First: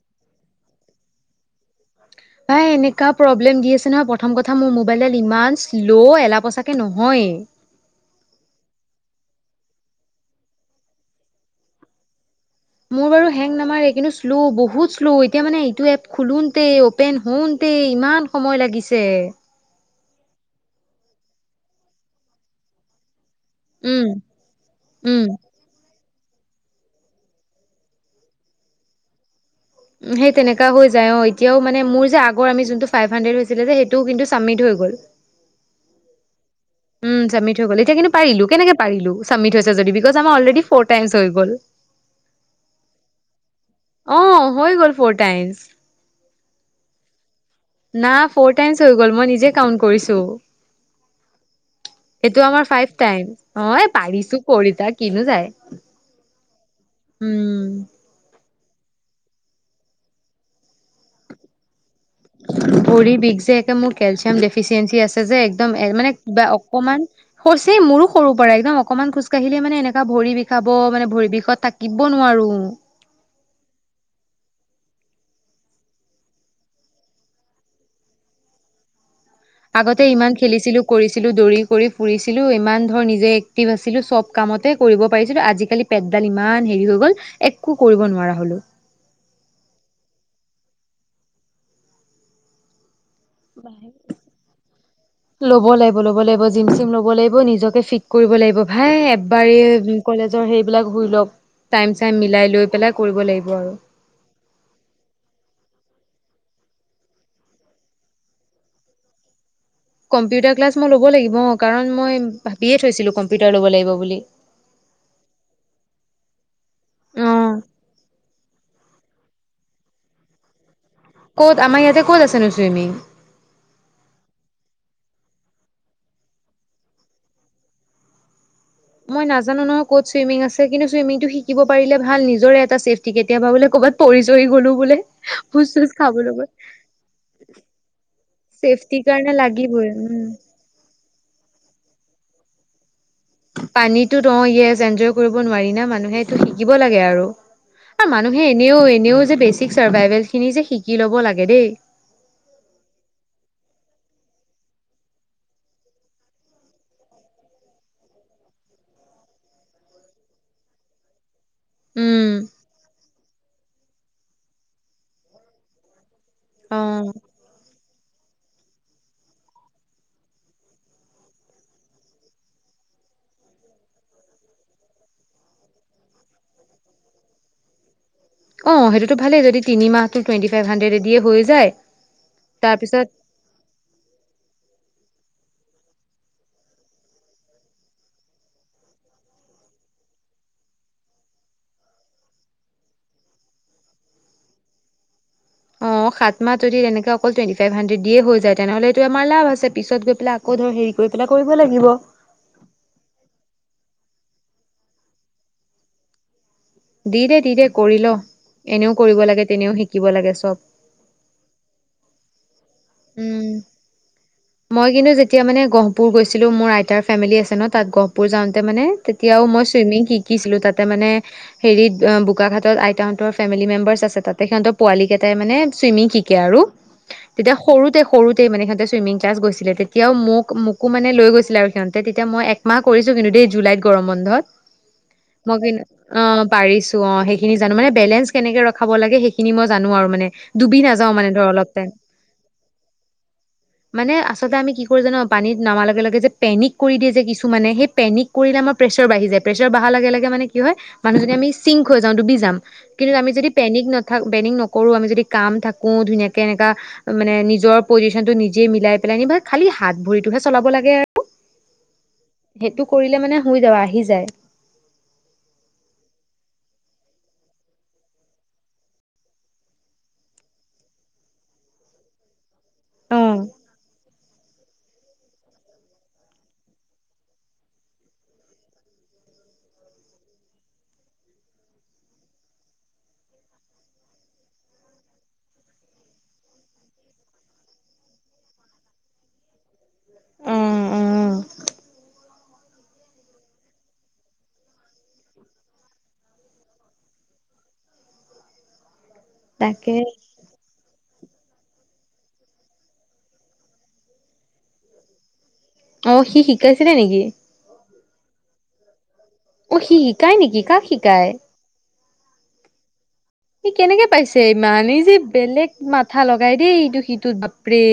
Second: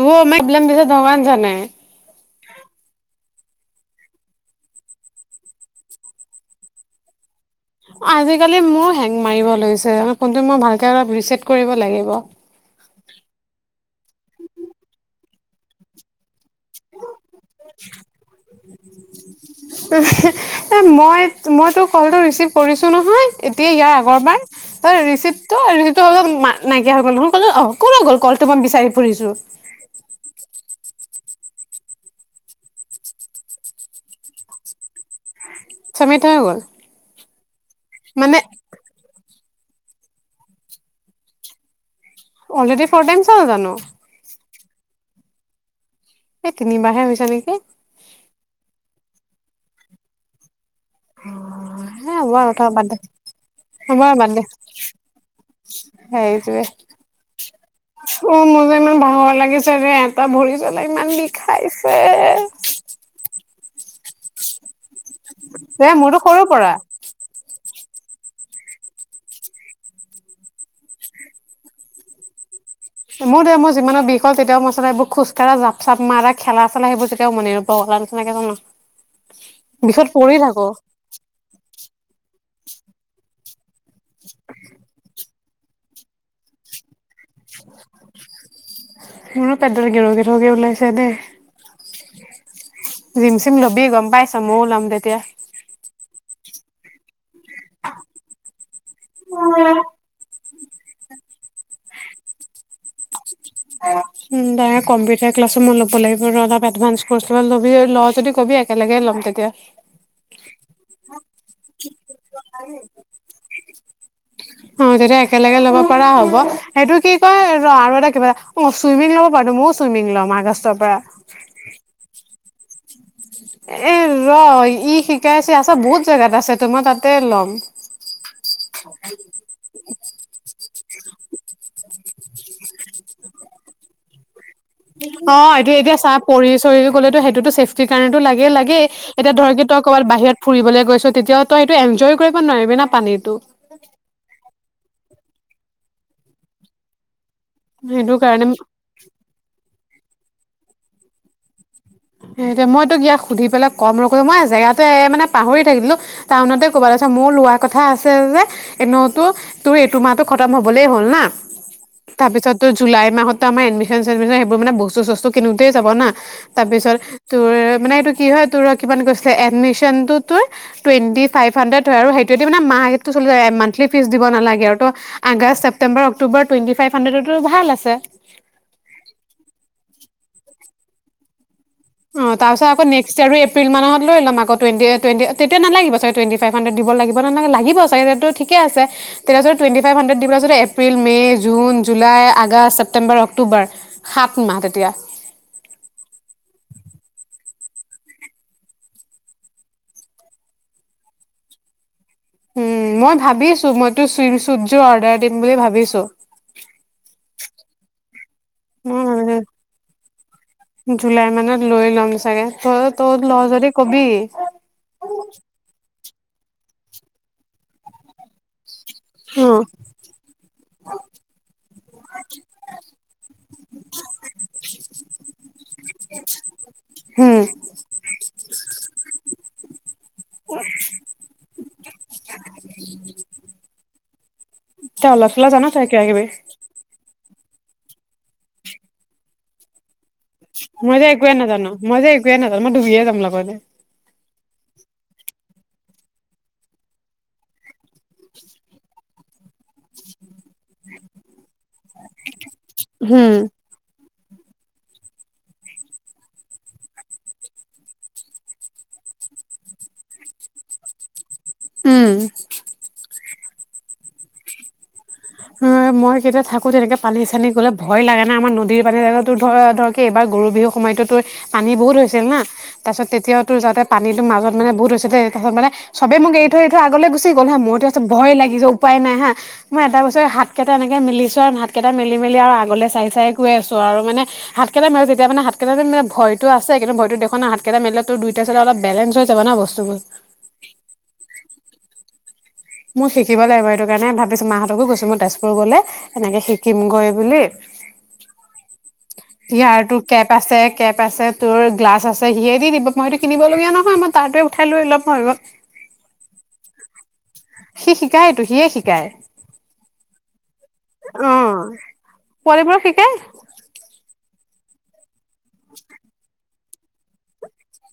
ত আমাৰ বিলাম দিছ ধৱান জান নাই ভাই এনেকুৱা প্ৰব্লেম দি আছে নহয় প্ৰথম কথা মোৰ মোবাইলডাল ইমান শ্ল' এল পচাকে নহয়েই আজিকালি মোৰ হেং মাৰিব লৈছে ফোনটো মই ভালকে অলপ ৰিচট কৰিব লাগিব মোৰ বাৰু হেং নামাৰে কিন্তু শ্ল' বহুত শ্ল' এতিয়া মানে এইটো এপ খো অপেন হাউটে ইমান সময় লাগিছে এই মই মই তোৰ কলটো ৰিচিভ কৰিছোঁ নহয় এতিয়া ইয়াৰ উম আগৰবাৰ ত উম ৰিচিপ টো অলা নাইকিয়া হৈ গ'ল ন ক অ কত গ'ল কলটো মই বিচাৰি ফুৰিছো [inaudible] চমি থ হৈ গ'ল উম চামি থ হৈ গ'ল এতিয়া কিন্তু মানে পাৰিলো কেনেকে পাৰিলো [inaudible] অলৰেডি ফ'ৰ টাইমছ হল জানো অ হৈ গ'ল ফৰ টাইম এই তিনিবাৰহে হৈছে নেকি না ফৰ টাইমচ হৈ গ'ল মই নিজে কাউণ্ট কৰিছো নেকি হে হ'ব সেইটো আৰু আমাৰ থ বাদ ফাইভ দে টাইম অ হ'ব আৰু বাদ দে পাৰিছো কৰিতা কিনো যায় সেইটোৱে উ অ মোৰ ইমান ভাঙৰ লাগিছে যে এটা ভৰি পেলাই ইমান বি খাইছে ভৰি বিষ যে তেওঁ কেলছিয়াম দেফিছেঞ্চি আছে যে একদম মোৰতো সৰুৰ কিবা পৰা এ মোৰো সৰু পৰা একদম অকণমান খোজকাাঢ়িলে মানে এনেকা ভৰি বিষাব মানে ভৰি বিষত থাকিব নোৱাৰো মোৰ দে মোৰ যিমানো বিষ হ'ল তেতিয়াও মইচানে এইবোৰ খোজকাঢ়া জাপ-চাপ মাৰা খেলা চেলা সেইবোৰ তেতিয়াও মনে নবলা নিচিনাকে জানো আগতে ইমান খেলিছিলো কৰিছিলো দৌৰি কৰি ফুৰিছিলো ইমান ধৰ নিজে এক্টিভ আছিলো চব কামতে কৰিব পাৰিছিল আজিকালি পেটডাল ইমান হেৰি হৈ গ'ল একো কৰিব নোৱাৰা হলো মোৰো পেটডাল গেৰো গেঠোকে ওলাইছে দেই জিম চিম ল'বি গম পাইছ মইয়ো লম তেতিয়া ল'ব লাগিব ল'ব লাগিব জিম চিম ল'ব লাগিব নিজকে ফিট কৰিব লাগিব হে এবাৰেই কলেজ সেইবিলাক ধুই ল টাইম চাইম মিলাই লৈ পেলাই কৰিব লাগিব আৰু উ দাদা কম্পিউটাৰ ক্লাছো মই ল'ব লাগিব অলপ এডভানস ক ল লবি ল যদি কবি একেলগে ল'ম তেতিয়া কম্পিউটাৰ ক্লাছ মই লব লাগিব কাৰণ মই ভাৱিয়ে থৈছিলো কম্পিউটাৰ লব লাগিব বুলি ব সেইটো কি অ কয় ৰ আৰু এটা কিবা অ চুইমিং লব পাৰো ময়ো চুইমিং লম আগষ্টৰ পৰা ক'ত আমাৰ ইয়াতে ক'ত আছেনো চুইমিং এ ৰ ই শিকাইছে আছ বহুত জেগাত আছেতো মই তাতে লম। মই নাজানো নহয় ক'ত চুইমিং আছে। তই কিন্তু চুইমিং টো শিকিব পাৰিলে ভাল নিজৰে এটা চেফটি কেতিয়াবা বোলে ক'বাত পৰিছ অ এইটো এতিয়া চাহ গ'ল পৰি চৰি গলেতো সেইটোতো চেফ্টিৰ কাৰণটো লাগেই লাগেই ছেফটিৰ কাৰণে এতিয়া ধৰক তই লাগিবই কৰবাত উম বাহিৰত ফুৰিবলৈ গৈছ। তেতিয়া তই এইটো এন্জয় কৰিব নোৱাৰিবি না পানীত পানীতো ৰ ইয়েচ এনয‌ই। কৰিব নোৱাৰি না মানুহে এইটো শিকিব লাগে আৰু। আৰু সেইটো মানুহে কাৰণে এনেও এনেও যে বেচিক চাৰ্ভাইভেল খিনি যে শিকি ল'ব লাগে দেই মই তোক ইয়াক সুধি পেলাই কম লগো মই জেগাটো মানে পাহৰি থাকিলো টাউনতে ক'বাত আছে মোৰ লোৱাৰ কথা আছে যে এনেতো তোৰ এইটো মাহটো খতম হবলেই হ'ল না। উম, তাৰপিছতো জুলাই মাহত ত আমাৰ এডমিচন চেডমিচন সেইবোৰ মানে বস্তু চস্তু কিনোতে যাব না তাৰপিছত অ', তোৰ মানে তোৰ কি হয় তোৰ ৰ কিমান গৈছিলে এডমিচনতো তোৰ টুৱেন্টি ফাইভ হাইড্ৰেট হয় আৰু সেইটোদি মানে মাহ ৰেটতো চলি যায় মানথলি ফিচ দিব নালাগে আৰু তই আগষ্ট, ছেপ্তেম্বৰ, অক্টোবৰ টুৱেন্টি ফাইভ হাইড্ৰেটটো ভাল আছে অঁ সেইটোতো ভালেই যদি তিনি মাহটো টুৱেন্টি ফাইভ হাণ্ড্ৰেডেটেদিয়ে হৈ যায় অ তাৰ পিছত আকৌ তাৰপিছত নেক্সট ইয়াৰো এপ্ৰিল মাহত লৈ ল'ম আগত টুৱেন্টি অ টুৱেন্টি তেতিয়া নালাগিব চাগে টুৱেন্টি ফাইভ হান্ডেট দিব লাগিব না নালাগে লাগিব চাগে ত ঠিকে আছে তেতিয়া যদি টুৱেন্টি ফাইভ হান্ডেট দিব পেলাই যদি April May June July August September October সাত মাহ তেতিয়া অ সাত মাহ যদি তেনেকে অকল টুৱেণ্টি ফাইভ হাড্ৰেদ দিয়ে হৈ যায় তেনেহ'লে এইটো আমাৰ লাভ আছে পিছত গৈ পেলাই আকৌ ধৰ হেৰি কৰি পেলাই কৰিব লাগিব উম মই ভাৱিছো মইতো ছুইম চোটযোৰ অৰ্ডাৰ দিম বুলি ভাৱিছো দি দে দি দে কৰি ল এনেও মই কৰিব লাগে ভাবিছো তেনেও শিকিব লাগে চব ত তোৰ লঅ উম। যদি কবি গপুৰ গৈছিলোঁ মোৰ আইতাৰ ফেমিলি আছে ন তাত গহপুৰ যাওতে মানে তেতিয়াও উম। মই চুইমিং শিকিছিলো তাতে মানে হেৰিত বোকা ঘাটত আইতাহতৰ ফেমিলি মেম্বাৰ্চ আছে তাতে সিহঁতৰ পোৱালি কেইটাই মানে চুইমিং শিকে আৰু উম, তেতিয়া তে সৰুতেই মানে সিহঁতে চইমিং ক্লাছ গৈছিলে, তেতিয়াও মোক মানে লৈ গৈছিলে। আৰু সিহঁতে তেতিয়া মই একমাহ কৰিছো কিন্তুে দেই জুলাইত গৰম বন্ধ গৰম বন্ধত। তই অলপ চলপ মই জান কিন্তু তই কিবা কিবি অ' পাৰিছো অ' সেই সেইখিনি জানো মানে বেলেছ কেনেকে ৰখাব লাগে সেইখিন মই জানো আৰু মানে। ডুবি মই যে নাযাও মানে একুৱেই ধৰ অলপ নাজানো, টাইম একোৱেই নাজানো। মই ডুবিয়ে যাম লগতে। মানে আচলতে আমি কি কৰি জান' পানীত নামাৰ লগে লগে যে পেনিক কৰি দিয়ে যে, কিছুমানে সেই পেনিক কৰিলে আমাৰ প্ৰেছাৰ বাঢ়ি যায় প্ৰেছাৰ বাঢ়াৰ লগে লগে মানে কি হয় মানুহজনী আমি চিংক হৈ যাওঁ ডুবি যাম কিন্তু আমি উম। যদি পেনিক নাথাক বেনিং নকৰো আমি যদি কাম থাকো ধুনীয়াকে এনেকা। মানে নিজৰ পজিচনটো নিজে মিলাই পেলাই নিবা খালি হাত ভৰিটোহে চলাব লাগে আৰু। উম। সেইটো কৰিলে মানে শুই যাবা আহি যায়। অ' মই কেতিয়া থাকো তেনেকে পানী চানী গ'লে ভয় লাগে না আমাৰ নদীৰ পানী তোৰ ধ ধৰক এইবাৰ গৰু বিহুৰ সময়তো তোৰ পানী বহুত হৈছিল না। তাৰ অ পিছততিয়াও তো যাতে পানীটো মাজত মানে বহুত হৈছে। তাৰ পাছত ছবে মোক এৰি থৈ এৰি থ আগলৈ গুচি গ'ল হা মোৰতটোছ ভয় লাগি যে উপায় নাই হা মই এটা বস্তু হাতকেইটা এনেকে মেলিছোঁ আৰু হাত কেইটা মেলি- মেলি আগলে চাই- চাই গৈ আছো আৰু মানে হাত কেইটা মিলো যেতিয়া মানে হাত কেইটা মেলিলে ভয়তো আছে কিন্তু ভয়তো দেখুওৱা নাই হাতকেইটা মিল তোৰ দুইটা চলে অল বেলেঞ্চ হৈ যাব ন বস্তুবোৰ। উম উম মোৰ শিকিব লাগিব এইটো কাৰণে ভাবিছো মাহঁতকো গৈছো মই তেজপুৰ গলে এনেকে শিকিম গৈ বুলি। তাকে ইয়াৰতো কেপ আছে -কেপ আছে। তোৰ গ্লাছ আছে সিয়ে দি দিব মইতো কিনিব লগীয়া নহয় মই তাৰে উঠাই লো অলপ। অ' সি শিকাইছিলে নেকি? সি শিকায় তো সিয়ে শিকায়। অ' সি শিকায় নেকি কাক শিকায়? ছোৱালী বোৰক শিকাই। সি কেনেকে পাইছে ইমান এই যে। বেলেগ মাথা লগাই। এইটো সিটোত বাপৰে।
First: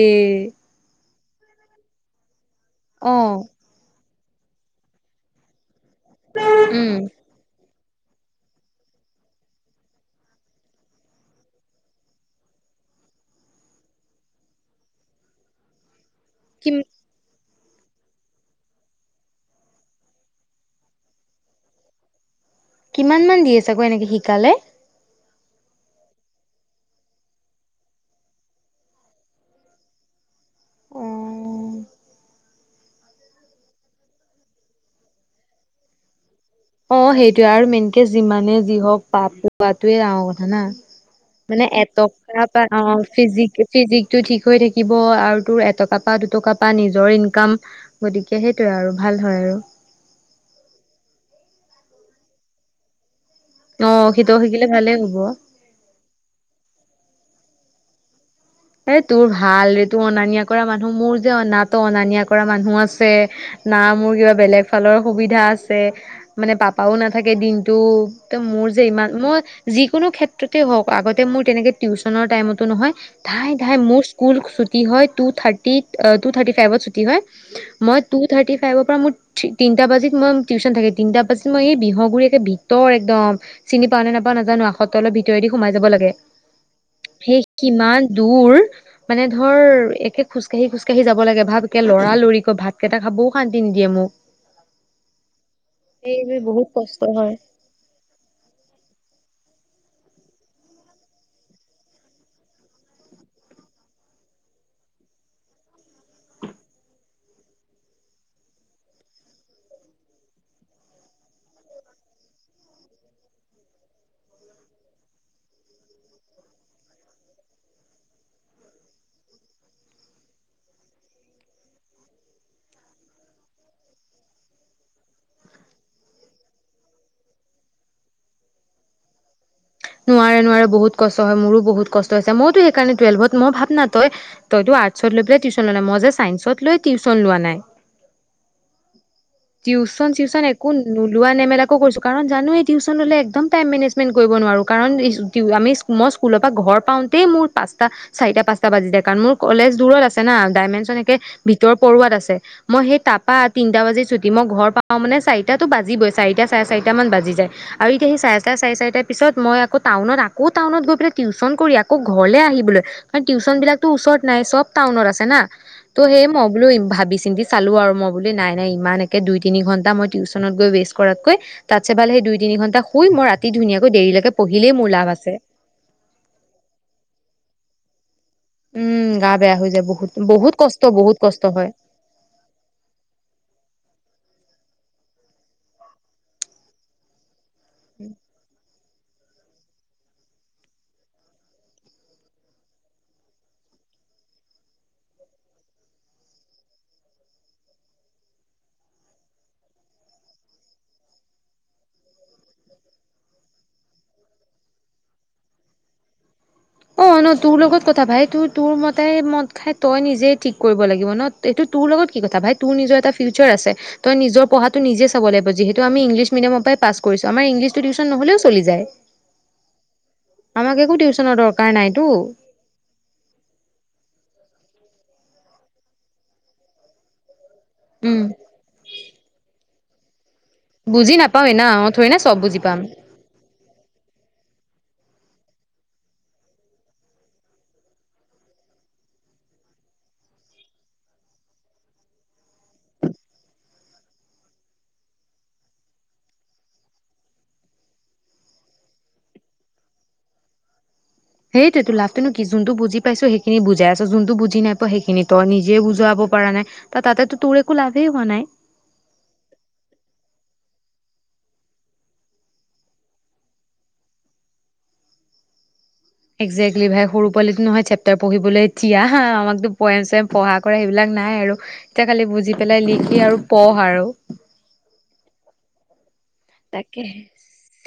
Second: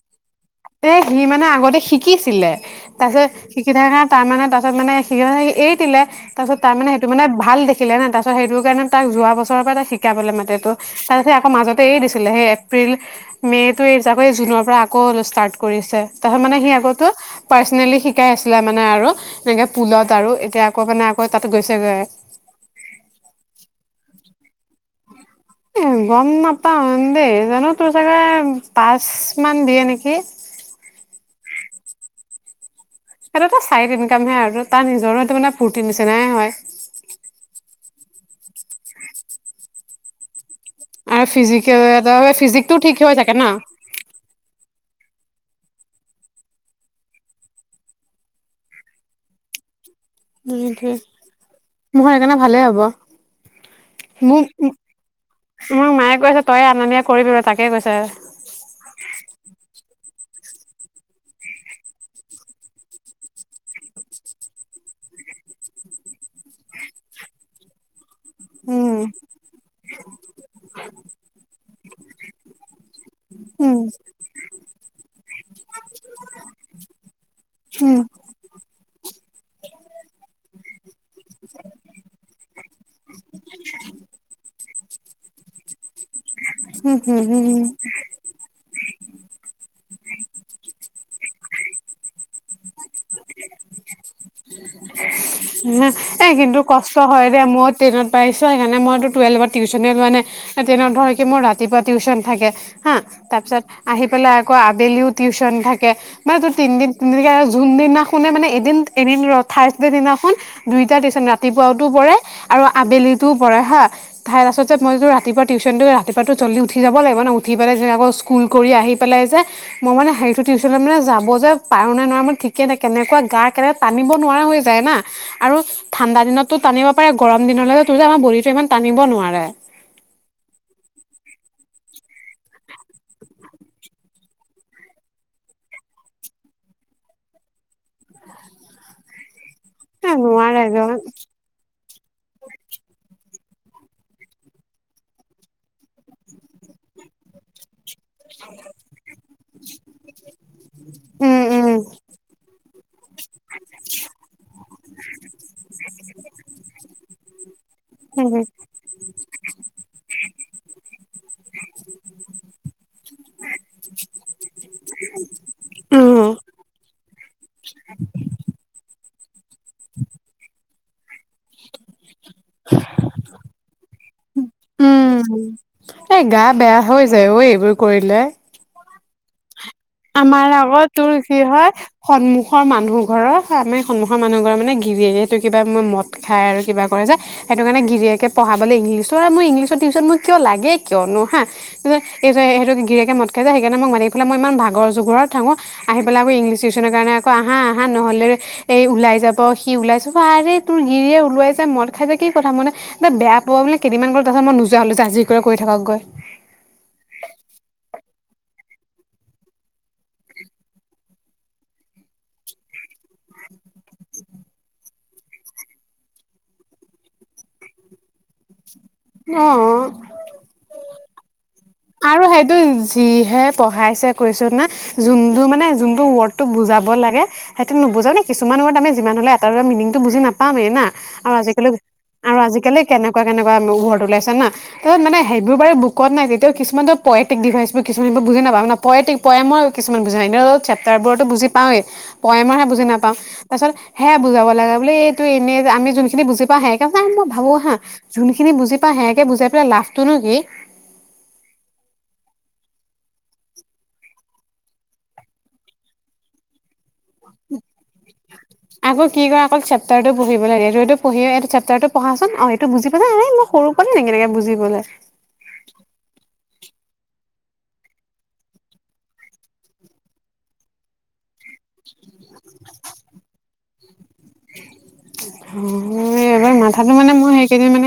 এ সি মানে আগতে শিকিছিলে। তাৰ অ পিছত শিকি থাকা কাম তাৰ মানে তাৰাছত মানে সি এই তাৰ পিছত তাৰ মানে উম সেইটো মানে ভাল দেখিলে শিকিলে ন' তাৰপাছত সেইটো কাৰণে তাক যোৱা বছৰৰ পৰা তাক শিকা পেললে মাতেটো তাৰপাছত আকৌ মাজতে এই দিছিলে সেই এপ্ৰিল মে' টো আকৌ এই জুনৰ পৰা আকৌ জুনৰ পৰা আকৌ ষ্টাৰ্ট কৰিছে। তহত মানে কি সি আগতে পাৰ্চনেলি শিকাই আছিলে মানে আৰু এনেকে পুলত আৰু এতিয়া আকৌ আপুনি আকৌ তাত গৈছেগৈ। কিমান মান দি আছে আকৌ এনেকে শিকালে। এ গম নাপাও দেই জানো তোৰ চাগে পাঁচ মান দিয়ে নেকি। অ সেইটোতো চাইট ইনকামহে আৰু তাৰ নিজৰো সটো মানে ফূৰ্তি নিছে নাই হয় অ সেইটোয়ে আৰু মেইন যিমানে যি হওক পাপ পোৱাাতোৱে ৰাও যানা আৰু মানে ফিজিকেল এটা এটকা প ফিজিকটো ঠিক অ হৈ থাকে ন ফিজিক ফিজিকটো ঠিক হৈ থাকিব আৰু তোৰ এটকা পা দুটকা পা নিজৰ ইনকাম গতিকে সেইটোয়ে আৰু ভাল হয় আৰু উমিক মখৰ সেইকাৰণে ভালে হ'ব অ সিটো শিকিলে মোক ভালেই হ'ব। মাক মায়ে কৈ আছে তই আননিয় কৰিব তাকে কৈছে এ তোৰ ভাল ৰে তোৰ অনা নিয়া কৰা মানুহ মোৰ যেনাো অনা নিয়া কৰা মানুহ আছে না মোৰ কিবা বেলেগ ফালৰ সুবিধা আছে মানে পাপাও নাথাকে দিনটো মোৰ যে উম ইমান মই যিকোনো ক্ষেত্ৰতে হওঁক আগতে মোৰ তেনেকে টিউচনৰ টাইমতো নহয়। ধাই উম ধাই মোৰ স্কুল ছুটী হয় টু থাৰ্টিত টু থাৰ্টি ফাইভত ছুটী হয় মই উম টু থাৰ্টি ফাইভৰ পৰা মোৰ তিনিটা বাজিত মই টিউচন থাকে। তিনটাৰ পাছত মই এই বিহুৰি একে ভিতৰত একদম চিনি পাওঁ নে নাপাওঁ নাজানো। সটোলৰ ভিতৰে দি সোমাই যাব লাগে। উম উম সেই উম উম। কিমান তুৰ মানে ধৰ একে খোজকাাঢ়ি খোজকাঢ়ি যাব লাগে। ভাব কেইটা লৰালৰিকৈ ভাত কেইটা খাবওঁ শান্তি নিদিয়ে মোক এ কিন্তু কষ্ট হয় দে মই টেনত পাইিছো সেইকাৰণে মইতো টুৱেল্ভত টিউচনে মানে তেনে ধৰ কি মোৰ ৰাতিপুৱা টিউশচন থাকে হা। তাৰ পিছত আহি পেলাই আকৌ আবেলিও টিউশচন থাকে। মান তোৰ তিনদিন তিদিন যোনদিনাখুনে মানে এদিন এদিন ৰ থাৰছডে দিনাখন দুইতটা টিউশচন ৰাতিপুৱা পৰে আৰু আবেলিতো পৰে হা তাইৰ তাছতে যে মই যটো ৰাতিপুৱা টিউশচনটো ৰাতিপুৱাতো জল্দি উঠি যাব লাগিব ন উঠি পেলাই যে আকৌ স্কুল কৰি আহি পেলাই যে মই মানে সেইটো টিউচনত মান যাব যে পাৰো নাই নোৱাৰো মানে ঠিকে নাই কেনেকুৱা গা কেনেকৈ টানিব নোৱাৰা হৈ যায় না আৰু ঠাণ্ডা দিনতটো টানিব পাৰে গৰম দিন তোৰ যে আমাৰ বডীতটো ইমান টানিব নোৱাৰে নোৱাৰে নোৱাৰে বহুত কষ্ট হয়। মোৰো বহুত কষ্ট হৈছে। মই টো সেই কাৰণে টোৱেলভত মই ভাব না তই টো আৰ্টছ ত লৈ পেলাই মই টো চাইন্স ত লৈ ও তিউতছন লোৱা নাই। টিউচন এ চিউচন নোৱাৰে একো গ নোলোৱা নেমেলাকো কৰিছো কাৰণ জানোৱ এই টিউশচন হলে একদম। মেজমেন কৰিব নোৱাৰো কাৰণ আমি মই স্কুলৰ পৰা ঘৰ পাওঁতেই মোৰ পাঁচটা চাৰিটা পাঁচটা বাজিে কাৰণ মোৰ কলেজ দূৰত আছে না ডাইমেনচনে উম উম ভিতৰ পৰুৱাত আছে মইহে তাপ পা তিনটা বাজি ছুটি মই ঘৰ পাওঁ মানে চাৰিটাতো বাজি বৈ চাৰিটা চাৰে চাৰিটা মান বাজি যায় আৰু এতিয়া সি উম চাৰেটা চাৰে চাৰিটা পিছত মই আকৌ টাউনত আকৌ টাউনত গৈ পেলাই টিউচন কৰি আকৌ ঘৰলে আহিবলৈ কাৰ টিউচন বিলাকতো ওচৰত নাই চব টাউনত আছে না ত' উম সেই ম বলো ই ভাবি চিন্তি চালো আৰু মই বুলি নাই নাই ইমান একে দুই তিনি ঘন্টা মই টিউচনত গৈ ৱেষ্ট কৰাতকৈ তাতছে ভালে সেই দুই তিনি ঘন্টা শুই মই ৰাতি ধুনিয়া কৈ দেৰি। উম এ গা বেয়া হৈ যায় এইবোৰ কৰ লে উম গা বেয়া হৈ যাব। আমাৰ আগত তোৰ কি হয় সন্মুখৰ মানুহ ঘৰৰ আমি সন্মুখৰ মানুহ ঘৰ মানুহ। মানে গিৰিয়েটো কিবা ম মদ খাই আৰু কিবা কৰে যে সেইটো কাৰণে গিৰিয়েকে পঢ়াবলৈ ইংলিছ মোৰ ইংলিছৰ টিউচন মোৰ কিয় লাগে কিয় নোহা সেইটো গিৰেকে মদ খাই যায় সেইকাৰে মাতি ফেল মই ই ভ আগৰ ঘৰত ওচৰত থাকো আহি পেলাই আকৌ ইংলিছ টিউচনৰ কাৰণে আকৌ আহা -আহা নহ'লে এই ওলাই যাব সি ওলাই যাব, আৰে তোৰ গিৰিয়ে ওলাই যায় মদ খাই যে কি কথা মান বেয়া পাব বোলে কেইদিনমান গ'ল তাৰপছত মই নোযোৱা হ'লো জা জ জি কৰি কৰি থাকক গৈ অ ন তোৰ লগত কথা ভাই তোৰ তোৰ মতাই মদ খাই তই নিজে ঠিক কৰিব লাগিব ন এইটো তোৰ লগত কি কথা ভাই তোৰ নিজৰ এটা। নিশ্চয় আছে তই নিজৰ পঢ়াত ত নিজে চাব লাগ যিহেত আমি ইংলছ মিডিয়ামৰ পৰা পাছ কৰিছো আমা ইংলছটো টিউচন নহলেও চলি যায়। অহ কোনো ডৰকাৰ আৰু সেইটো যিহে পঢ়াইছে কৈছো না যোনটো মানে, যোনটো ৱৰ্ডটো বুজাব লাগে সেইটো নুবুজা নে, উম কিছুমান ৱৰ্ড আমি যিমান হলে এটা মিনিং বুজি নাপা পামেই না, বুজি আৰু নাপাওৱে না আজিকালি, অ থৰি না চব আৰু বুজি আজিকালি পাম। কেনেকুৱা কেনেকুৱা নিউজত ওলাইছে ন। তাত মানে সেইবোৰ মানে বুকত নাই। তেওঁ কিছুমান ত পয়টিক দেখাইছিলো, কিছুমানটো বুজি নাপা ন, পয়টিক পয়েমৰ কিছুমান বুজি নাই, চেপ্তাৰ বোৰতো বুজি পাৱেই পয়ামৰহে বুজি নাপাওঁ, তাৰ পিছত সেয়া বুজাব লাগা ব বুলিলে এইটো এনে যে আম যোনখিনি বুজি পাওঁ সে মই ভাবো হা যোনখিনি বুজি পাওঁ সেয়াকে বুজাই পেলাই লাভটোনো কি? সেইটোটো লাভটো নো কি যোনটো বুজি পাইছো সেইখিনি বুজাই আছে, যোনটো বুজি নাই পোৱা সেইখিনি তই নিজে বুজুৱাব পৰা নাই। ত তাতেতো তোৰ একো লাভেই হোৱা নাই। আকৌ কি ক আকৌ চেপ্তাৰ টো পঢ়িব লাগে। পঢ়িয়ে চেপটাৰটো পঢ়াচোন, অ সেইটো বুজি পালাই ন মই সৰু পোৱালীনেকি তেনেকাকে বুজিবলে। একজেকলি ভাই সৰু পোৱালিতো নহয় চেপ্তাৰ পঢ়িবলৈ তিয়া আমাকতো পয়েম চয়েম পঢ়া কৰা সেইবিলাক নাই আৰু। এতিয়া খালি বুজি পেলাই লিখি আৰু পঢ় আৰু অ। তাকে,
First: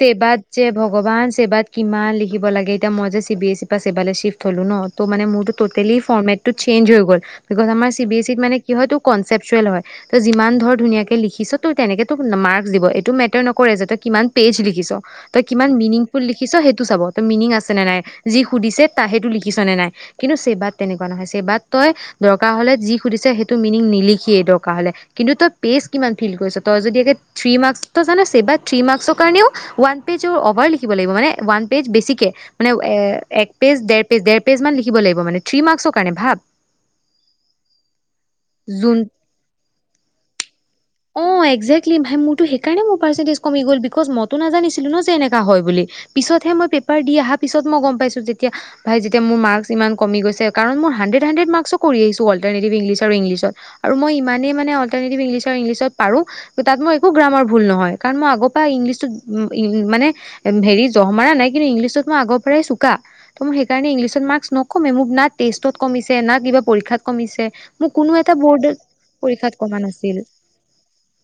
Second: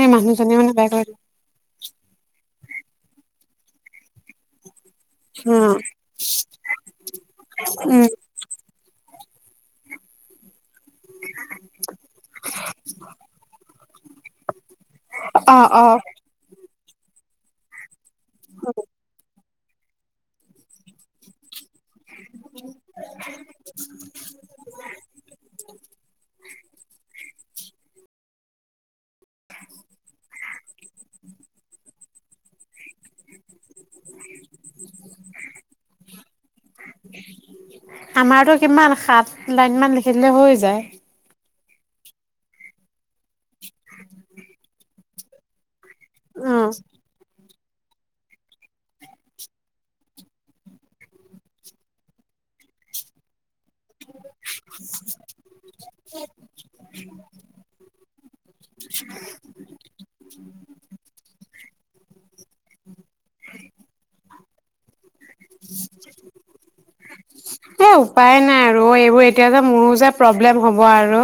চেবাত মানুহজনী যে মানে বেয়া কৰি ভগৱান, চেৱাত কিমান লিখিব লাগে এ মই যে চিবিএছ ছি পৰা ছেবালে শিফট হলো নহ ত মানে মোৰতো উম টোতেলি ফৰমেতটো চেনজ হৈ গ'ল, বিকজ আমাৰ চি উম বি এছ ছিত মানে কিহতো কন চেপচুৱেল হয়, যিমান ধৰ ধুনীয়াকে লিখিছ ত তেনেকেতো মাৰ্কচ দিব, এইটো মে যাতে কিমান পেজ লি লিখিছ, তই অ কিমান অ মিনিংফুল লিখিছ হেইটো তো চাব, ত মিনিং আছে নে নাই, যি সুধিছে তা সেইটো লিখিছ নে নাই কিন্তু চেবাত তেনেকুৱা নহয় চেবাত তই দৰকাৰ হলে যি সুধিছে সেইটো মিনিং নিলিখিয়ে দৰকাৰ হলে কিন্তু তই পেচ কিমান ফিল কৰিছ তই যদি থ্ৰী মাৰ্ক্স ত জান ছেবাত থ্ৰী মাৰ্ক্সৰ কাৰণে ৱান পেইজৰ অভাৰ লিখিব লাগিব, মানে মানে ৱান পেইজ বেছিকে অ এ ডেৰ পেজ ডেৰ পেজ মান লিখিব লাগিব মানে থ্ৰী মাৰ্কৰ কাৰণে ভাব। আমাৰতো কিমান সাত লাইন মান লিখি দিলে হৈ যায় অ একজেকলি ভাই, মোৰটো সেইকাৰণে মোৰ পাৰ্চেন্টেজ কমি গ'ল বিকজ মইতো নাজানিছিলো ন যে এনেকুৱাও হয় বুলি পিছতহে উম মই পেপাৰ দি আঁহা পিছত মই গম পাইছো, যেতিয়া ভাই যেতিয়া মোৰ মাৰ্ক্স ইমান কম গৈছে কাৰন মোৰ হান্দ্ৰেড হান্দ্ৰেড মাৰ্ক্সো কৰি আহিছো অলটাৰনেটিভ ইংলিছ আৰু ইংলিছত। আৰু মই ইমানেই মানে অল্টাৰ্নেটিভ ইংলিছ ইংলিছত পাৰো, তাত মই একো গ্ৰামাৰ ভুল নহয়, উম উম মানে হেৰি আগৰ পৰা চোকা ত সেইকাৰণেই মাৰ্ক্স ন কমে মোক না টেষ্টত কমিছে না কিবা পৰীক্ষাত কমিছে, এ মোক কোনো উপায় এটা নাই বৰ্ড পৰীক্ষাত কমা নাছিল। বাৰু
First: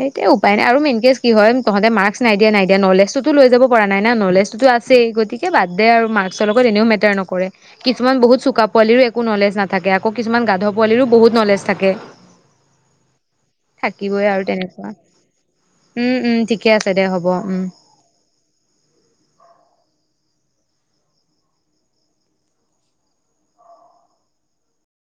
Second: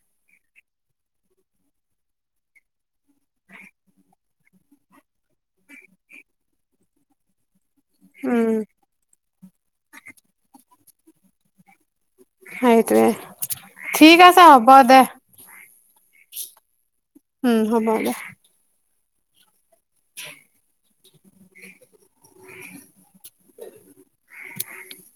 সেইটোয়ে উপায় নাই আৰু মেইন কেচ কি হয় তহঁতে মাৰ্ক্স নাই দিয়া নাই দিয়া নলেজ টোতো লৈ যাব পৰা নাই না নলেজ তোতো আছেই গতিকে বাদ দে আৰু মাৰ্ক্সৰ লগত এনেও মেটাৰ নকৰে। কিছুমান বহুত উম চুকা পোৱালীৰ একো নলেজ নাথাকে আকৌ কিছুমান গাধ পোৱালিৰো বহুত নলেজ থাকে সেইটোৱে ঠিক থাকিবই আৰু আছে হ'ব তেনেকুৱা দে উম উম ঠিকে আছে দে দে হ'ব উম হ'ব দে